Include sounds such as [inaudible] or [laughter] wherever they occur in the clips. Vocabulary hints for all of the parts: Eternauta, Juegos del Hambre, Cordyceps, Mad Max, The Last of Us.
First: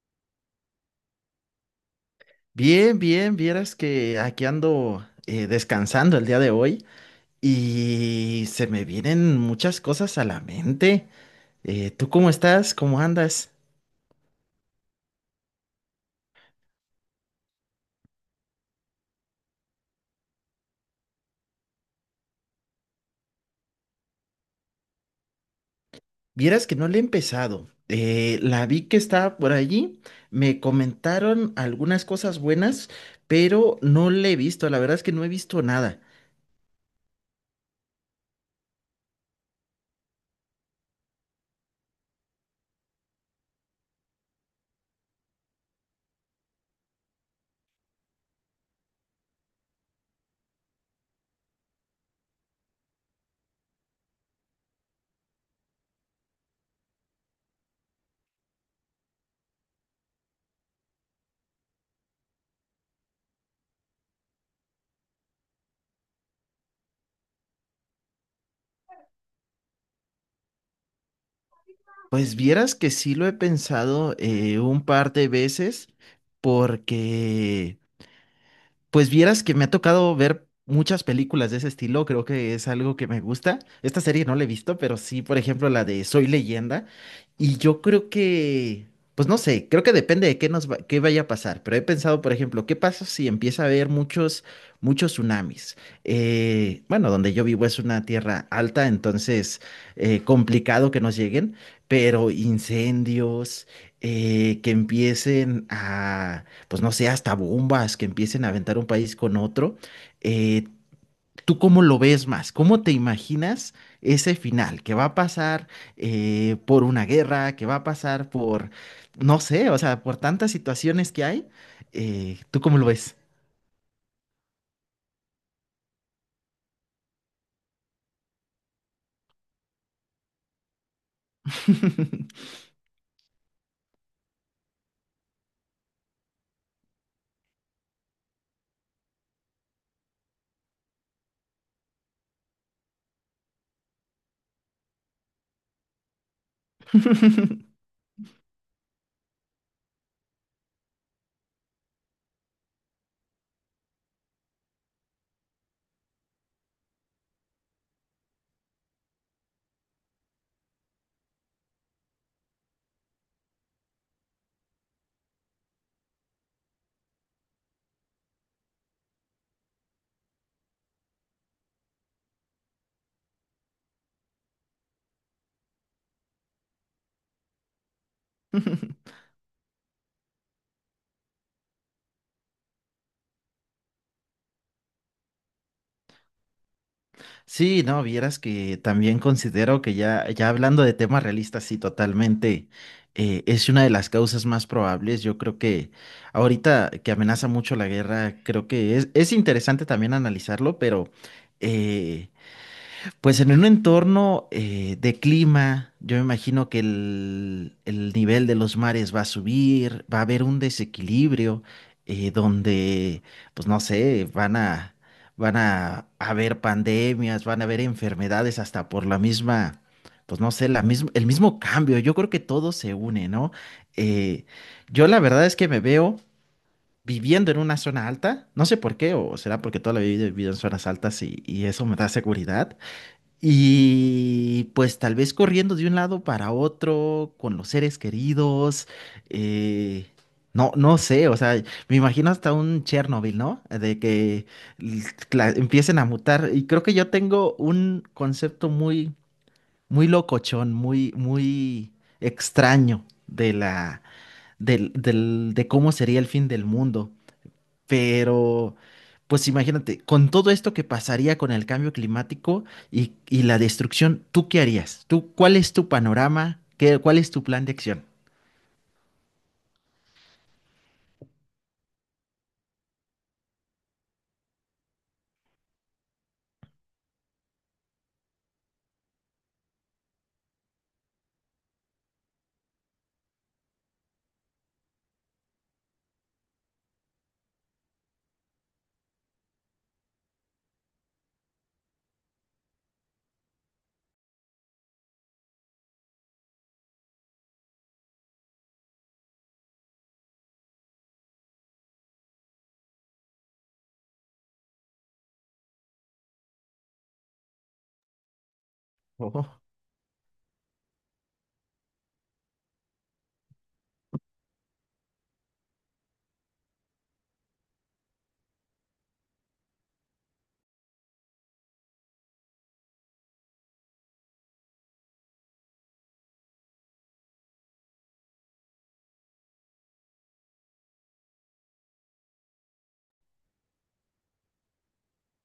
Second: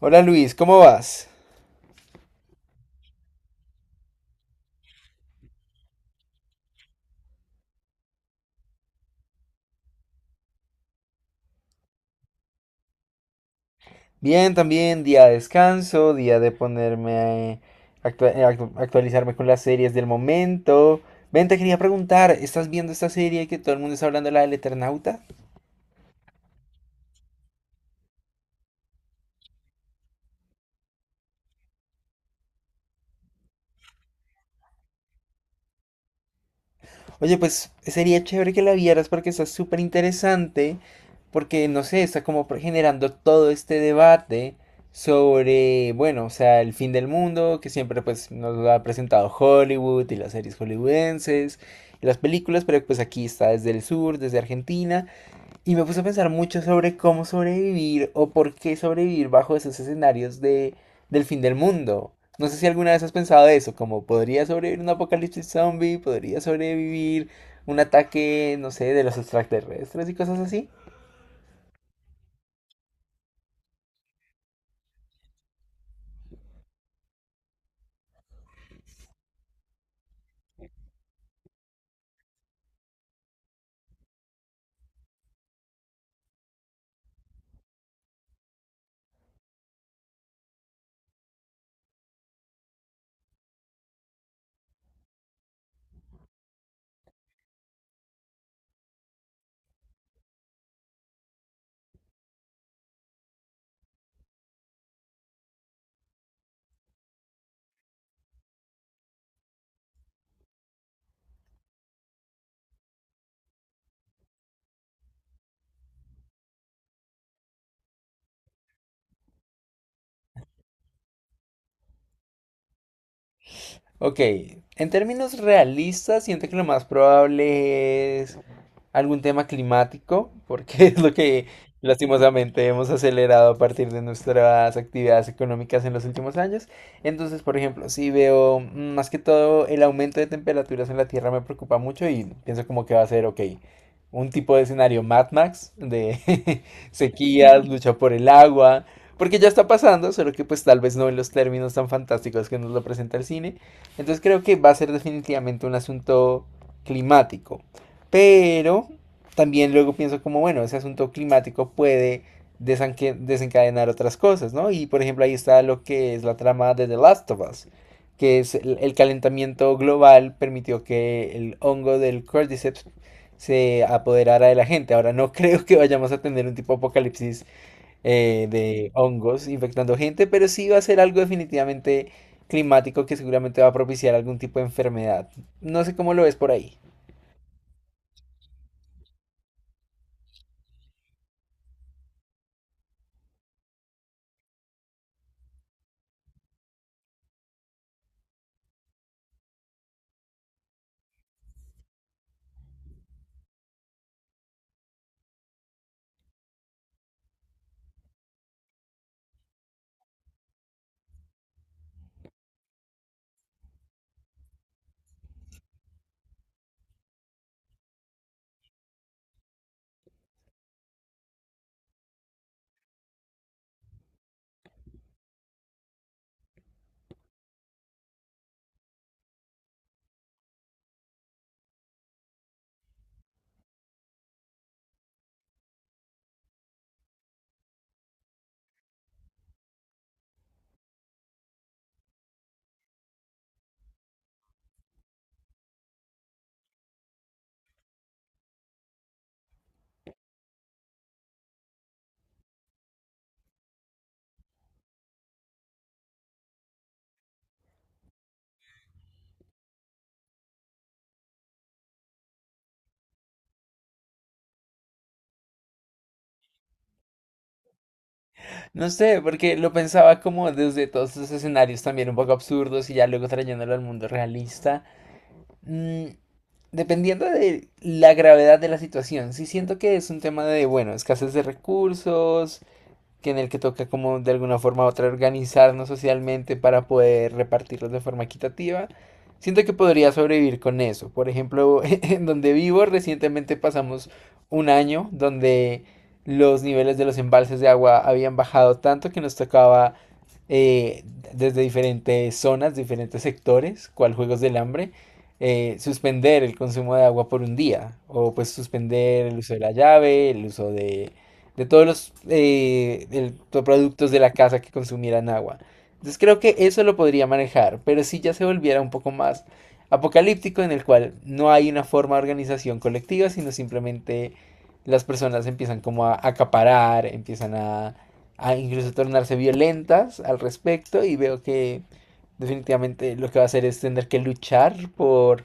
Hola Luis, ¿cómo vas? Bien, bien, vieras que aquí ando descansando el día de hoy y se me vienen muchas cosas a la mente. ¿Tú cómo estás? ¿Cómo andas? Bien, también día de descanso, día de ponerme a actualizarme con las series del momento. Ven, te quería preguntar, ¿estás viendo esta serie que todo el mundo está hablando, la del Eternauta? Vieras que no le he empezado. La vi que estaba por allí, me comentaron algunas cosas buenas, pero no le he visto, la verdad es que no he visto nada. Oye, pues sería chévere que la vieras porque está súper interesante, porque no sé, está como generando todo este debate sobre, bueno, o sea, el fin del mundo, que siempre pues nos lo ha presentado Hollywood y las series hollywoodenses y las películas, pero pues aquí está desde el sur, desde Argentina. Y me puse a pensar mucho sobre cómo sobrevivir o por qué sobrevivir bajo esos escenarios del fin del mundo. No sé si alguna vez has pensado eso, como podría sobrevivir un apocalipsis zombie, podría sobrevivir un ataque, no sé, de los extraterrestres y cosas así. Pues vieras que sí lo he pensado un par de veces porque... Pues vieras que me ha tocado ver muchas películas de ese estilo, creo que es algo que me gusta. Esta serie no la he visto, pero sí, por ejemplo, la de Soy Leyenda. Y yo creo que, pues no sé, creo que depende de qué vaya a pasar. Pero he pensado, por ejemplo, ¿qué pasa si empieza a haber muchos tsunamis? Bueno, donde yo vivo es una tierra alta, entonces complicado que nos lleguen, pero incendios, que empiecen a pues no sé, hasta bombas que empiecen a aventar un país con otro. eh, ¿Tú cómo lo ves más? ¿Cómo te imaginas ese final? ¿Que va a pasar por una guerra? ¿Que va a pasar por, no sé, o sea, por tantas situaciones que hay? ¿Tú cómo lo ves? Ok, en términos realistas, siento que lo más probable es algún tema climático, porque [laughs] es lo que lastimosamente hemos acelerado a partir de nuestras actividades económicas en los últimos años. Entonces, por ejemplo, si veo más que todo el aumento de temperaturas en la Tierra me preocupa mucho y pienso como que va a ser, ok, un tipo de escenario Mad Max, de [laughs] [laughs] sequías, lucha por el agua. Porque ya está pasando, solo que pues tal vez no en los términos tan fantásticos que nos lo presenta el cine. Entonces creo que va a ser definitivamente un asunto climático. Pero también luego pienso como, bueno, ese asunto climático puede desencadenar otras cosas, ¿no? Y por ejemplo ahí está lo que es la trama de The Last of Us, que es el calentamiento global permitió que el hongo del Cordyceps se apoderara de la gente. Ahora no [laughs] creo que vayamos a tener un tipo de apocalipsis de hongos infectando gente, pero sí va a ser algo definitivamente climático que seguramente va a propiciar algún tipo de enfermedad. No sé cómo lo ves por ahí. Sí, no, vieras que también considero que ya hablando de temas realistas, sí, totalmente, es una de las causas más probables. Yo creo que ahorita que amenaza mucho la guerra, creo que es interesante también analizarlo, pero eh, pues en un entorno de clima, yo me imagino que el nivel de los mares va a subir, va a haber un desequilibrio donde, pues no sé, van a haber pandemias, van a haber enfermedades hasta por la misma, pues no sé, el mismo cambio. Yo creo que todo se une, ¿no? Eh, yo la verdad es que me veo viviendo en una zona alta, no sé por qué, o será porque toda la vida he vivido en zonas altas y eso me da seguridad y pues tal vez corriendo de un lado para otro, con los seres queridos, eh, no sé, o sea, me imagino hasta un Chernobyl, ¿no? De que l- empiecen a mutar. Y creo que yo tengo un concepto muy locochón, muy extraño de de cómo sería el fin del mundo. Pero, pues imagínate, con todo esto que pasaría con el cambio climático y la destrucción, ¿tú qué harías? ¿Tú, cuál es tu panorama? ¿Qué, cuál es tu plan de acción? No sé, porque lo pensaba como desde todos estos escenarios también un poco absurdos y ya luego trayéndolo al mundo realista. Mm, Dependiendo de la gravedad de la situación, sí siento que es un tema de, bueno, escasez de recursos, que en el que toca como de alguna forma u otra organizarnos socialmente para poder repartirlos de forma equitativa. Siento que podría sobrevivir con eso. Por ejemplo, [laughs] en donde vivo recientemente pasamos un año donde los niveles de los embalses de agua habían bajado tanto que nos tocaba eh, desde diferentes zonas, diferentes sectores, cual Juegos del Hambre, suspender el consumo de agua por un día o pues suspender el Ojo. uso de la llave, el uso de todos los los productos de la casa que consumieran agua. Entonces creo que eso lo podría manejar, pero si ya se volviera un poco más apocalíptico en el cual no hay una forma de organización colectiva, sino simplemente las personas empiezan como a acaparar, empiezan a incluso tornarse violentas al respecto y veo que definitivamente lo que va a hacer es tener que luchar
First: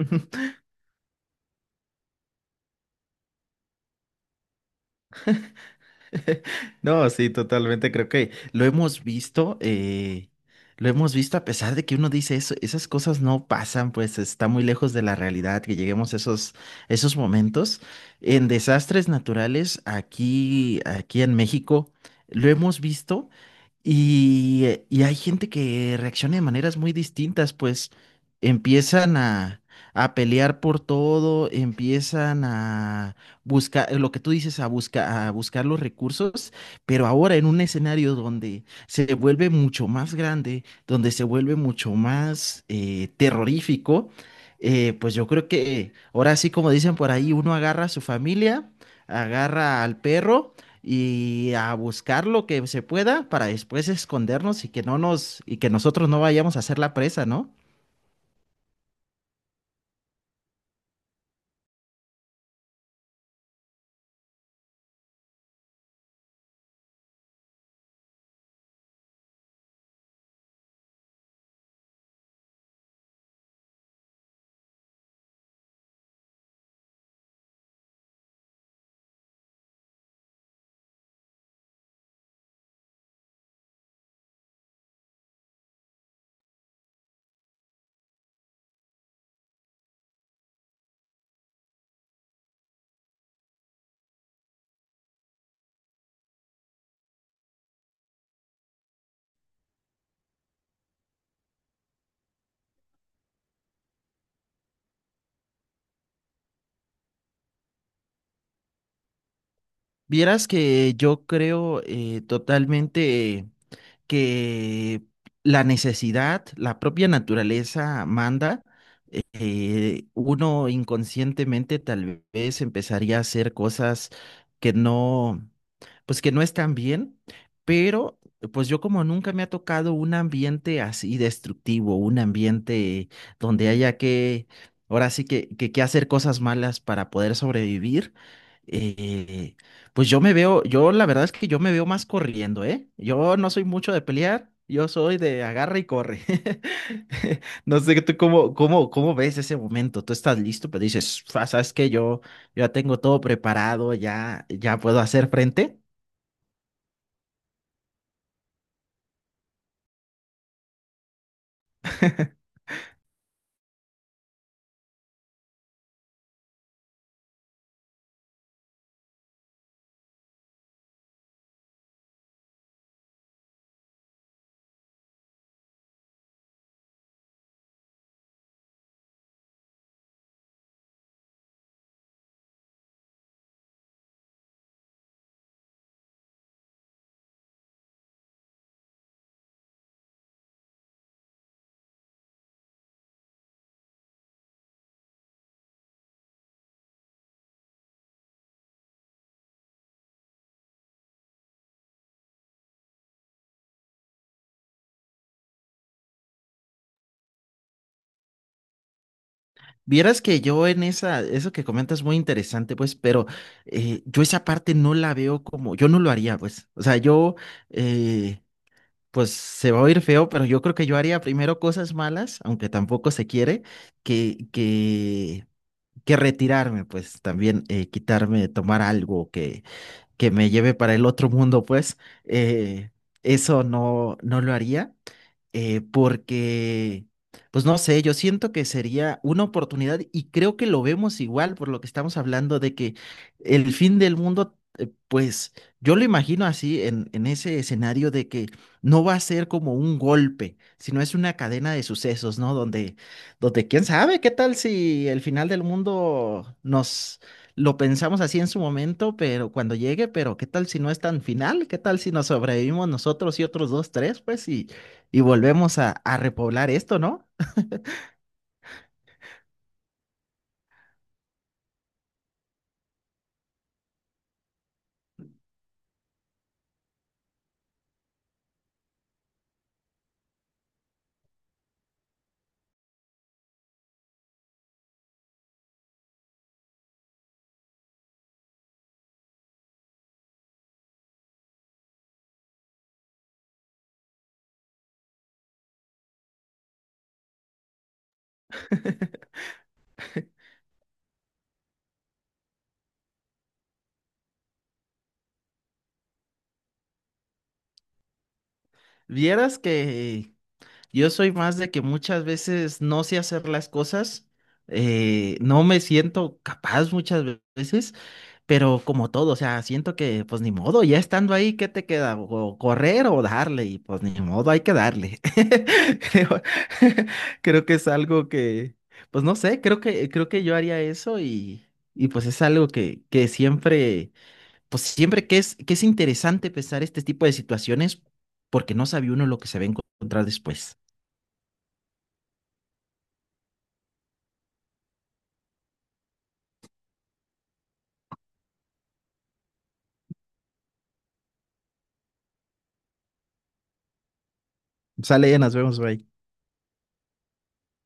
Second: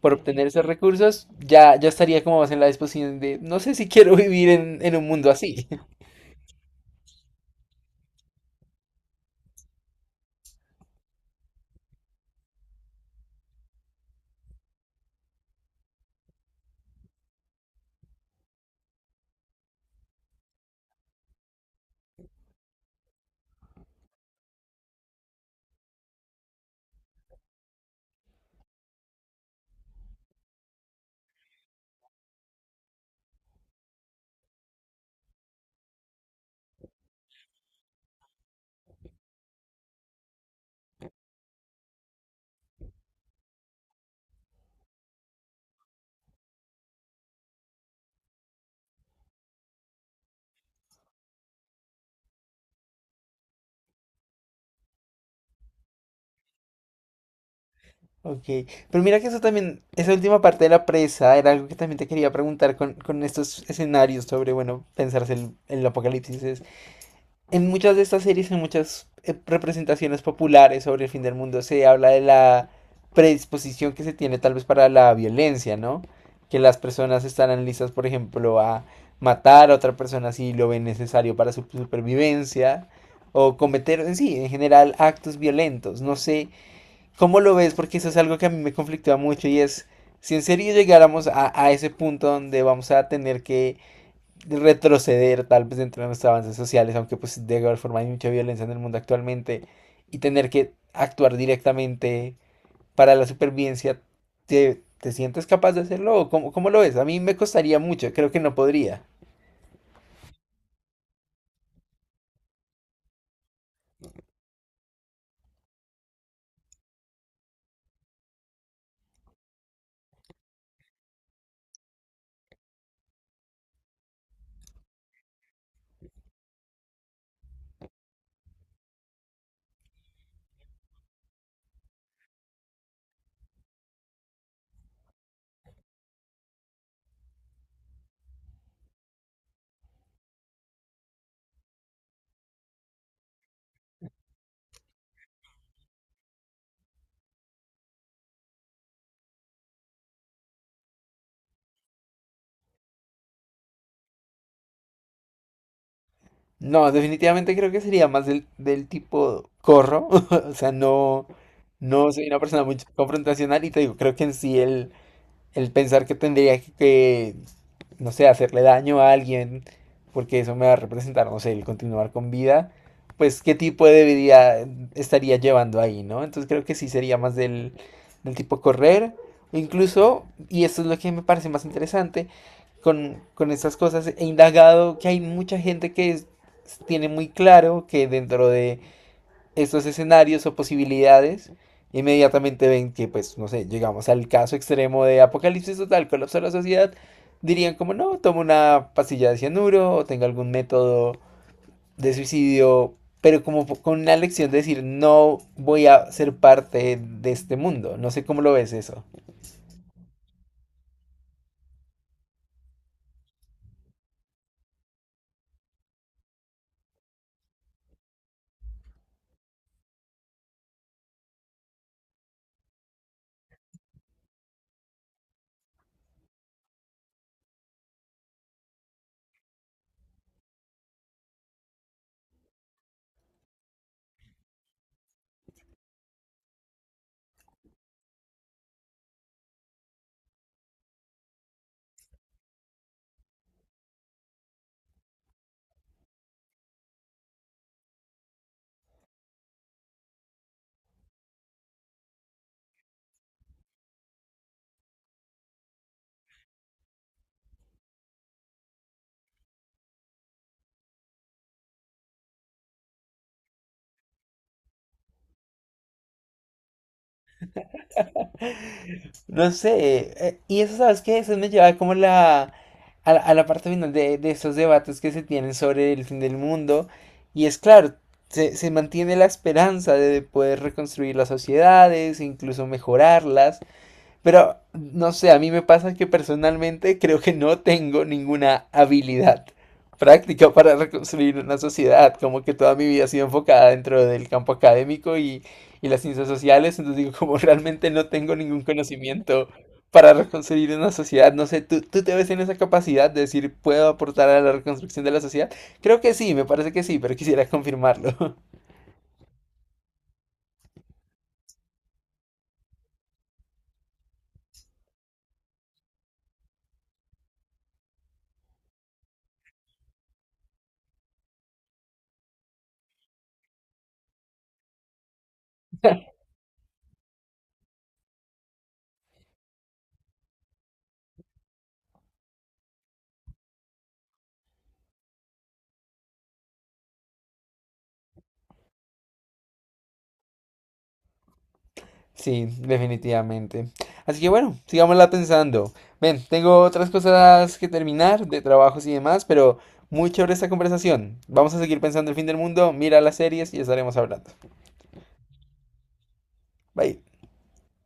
por obtener esos recursos, ya estaría como más en la disposición de, no sé si quiero [laughs] vivir en un mundo así. No, sí, totalmente. Creo que lo hemos visto a pesar de que uno dice eso, esas cosas no pasan, pues está muy lejos de la realidad que lleguemos a esos momentos. En desastres naturales, aquí en México, lo hemos visto. Y hay gente que reacciona de maneras muy distintas, pues empiezan a pelear por todo, empiezan a buscar, lo que tú dices, a, a buscar los recursos, pero ahora en un escenario donde se vuelve mucho más grande, donde se vuelve mucho más terrorífico, pues yo creo que ahora sí, como dicen por ahí, uno agarra a su familia, agarra al perro y a buscar lo que se pueda para después escondernos y que no nos y que nosotros no vayamos a ser la presa, ¿no? Ok, pero mira que eso también, esa última parte de la presa era algo que también te quería preguntar con estos escenarios sobre, bueno, pensarse el apocalipsis. En muchas de estas series, en muchas representaciones populares sobre el fin del mundo, se habla de la predisposición que se tiene tal vez para la violencia, ¿no? Que las personas estarán listas, por ejemplo, a matar a otra persona si lo ven necesario para su supervivencia, o cometer en sí, en general, actos violentos. No sé. ¿Cómo lo ves? Porque eso es algo que a mí me conflictúa mucho y es, si en serio llegáramos a ese punto donde vamos a tener que retroceder tal vez dentro de nuestros avances sociales, aunque pues de alguna forma hay mucha violencia en el mundo actualmente, y tener que actuar directamente para la supervivencia, te sientes capaz de hacerlo? ¿O cómo, cómo lo ves? A mí me costaría mucho, creo que no podría. Vieras que yo creo totalmente que la necesidad, la propia naturaleza manda. Uno inconscientemente tal vez empezaría a hacer cosas que no pues que no están bien, pero pues yo como nunca me ha tocado un ambiente así destructivo, un ambiente donde haya que, ahora sí que hacer cosas malas para poder sobrevivir, eh, pues yo me veo, yo la verdad es que yo me veo más corriendo, ¿eh? Yo no soy mucho de pelear. Yo soy de agarra y corre. [laughs] No sé tú cómo ves ese momento. Tú estás listo, pero dices, "Fa, ¿sabes que yo ya tengo todo preparado, ya, ya puedo hacer frente. No, definitivamente creo que sería más del tipo corro. [laughs] O sea, no, no soy una persona muy confrontacional y te digo, creo que en sí el pensar que tendría no sé, hacerle daño a alguien, porque eso me va a representar, no sé, el continuar con vida, pues qué tipo de vida estaría llevando ahí, ¿no? Entonces creo que sí sería más del tipo correr, o incluso, y esto es lo que me parece más interesante, con estas cosas he indagado que hay mucha gente que tiene muy claro que dentro de estos escenarios o posibilidades, inmediatamente ven que, pues, no sé, llegamos al caso extremo de apocalipsis total, colapso de la sociedad, dirían como, no, toma una pastilla de cianuro o tenga algún método de suicidio, pero como con una lección de decir, no voy a ser parte de este mundo. No sé cómo lo ves eso. Vieras que yo en esa, eso que comentas es muy interesante, pues, pero yo esa parte no la veo como, yo no lo haría, pues, o sea, yo, eh, pues se va a oír feo, pero yo creo que yo haría primero cosas malas, aunque tampoco se quiere, que, que, que retirarme, pues, también quitarme, tomar algo que me lleve para el otro mundo, pues, eh, eso no lo haría porque, pues no sé, yo siento que sería una oportunidad y creo que lo vemos igual por lo que estamos hablando de que el fin del mundo, pues yo lo imagino así en ese escenario de que no va a ser como un golpe, sino es una cadena de sucesos, ¿no? Donde quién sabe qué tal si el final del mundo nos... Lo pensamos así en su momento, pero cuando llegue, pero ¿qué tal si no es tan final? ¿Qué tal si nos sobrevivimos nosotros y otros dos, tres? Pues y volvemos a repoblar esto, ¿no? No sé, y eso, ¿sabes qué? Eso me lleva como la, a, la a la parte final de estos debates que se tienen sobre el fin del mundo. Y es claro, se mantiene la esperanza de poder reconstruir las sociedades, incluso mejorarlas, pero no sé, a mí me pasa que personalmente creo que no tengo ninguna habilidad práctica para reconstruir una sociedad, como que toda mi vida ha sido enfocada dentro del campo académico y las ciencias sociales, entonces digo, [laughs] como realmente no tengo ningún conocimiento para reconstruir una sociedad, no sé, tú te ves en esa capacidad de decir, puedo aportar a la reconstrucción de la sociedad? Creo que sí, me parece que sí, pero quisiera confirmarlo. Vieras que yo soy más de que muchas veces no sé hacer las cosas, no me siento capaz muchas veces, pero como todo, o sea, siento que pues ni modo, ya estando ahí, ¿qué te queda? O correr o darle, y pues ni modo, hay que darle. [laughs] [laughs] Creo, [laughs] creo que es algo que, pues no sé, creo que yo haría eso y pues es algo que siempre pues siempre que que es interesante pensar este tipo de situaciones porque no sabe uno lo que se va a encontrar después. Sí, definitivamente. Así que bueno, sigámosla pensando. Ven, tengo otras cosas que terminar, de trabajos y demás, pero muy chévere esta conversación. Vamos a seguir pensando el fin del mundo, mira las series y estaremos hablando. Sale, ya nos vemos, bye. Bye.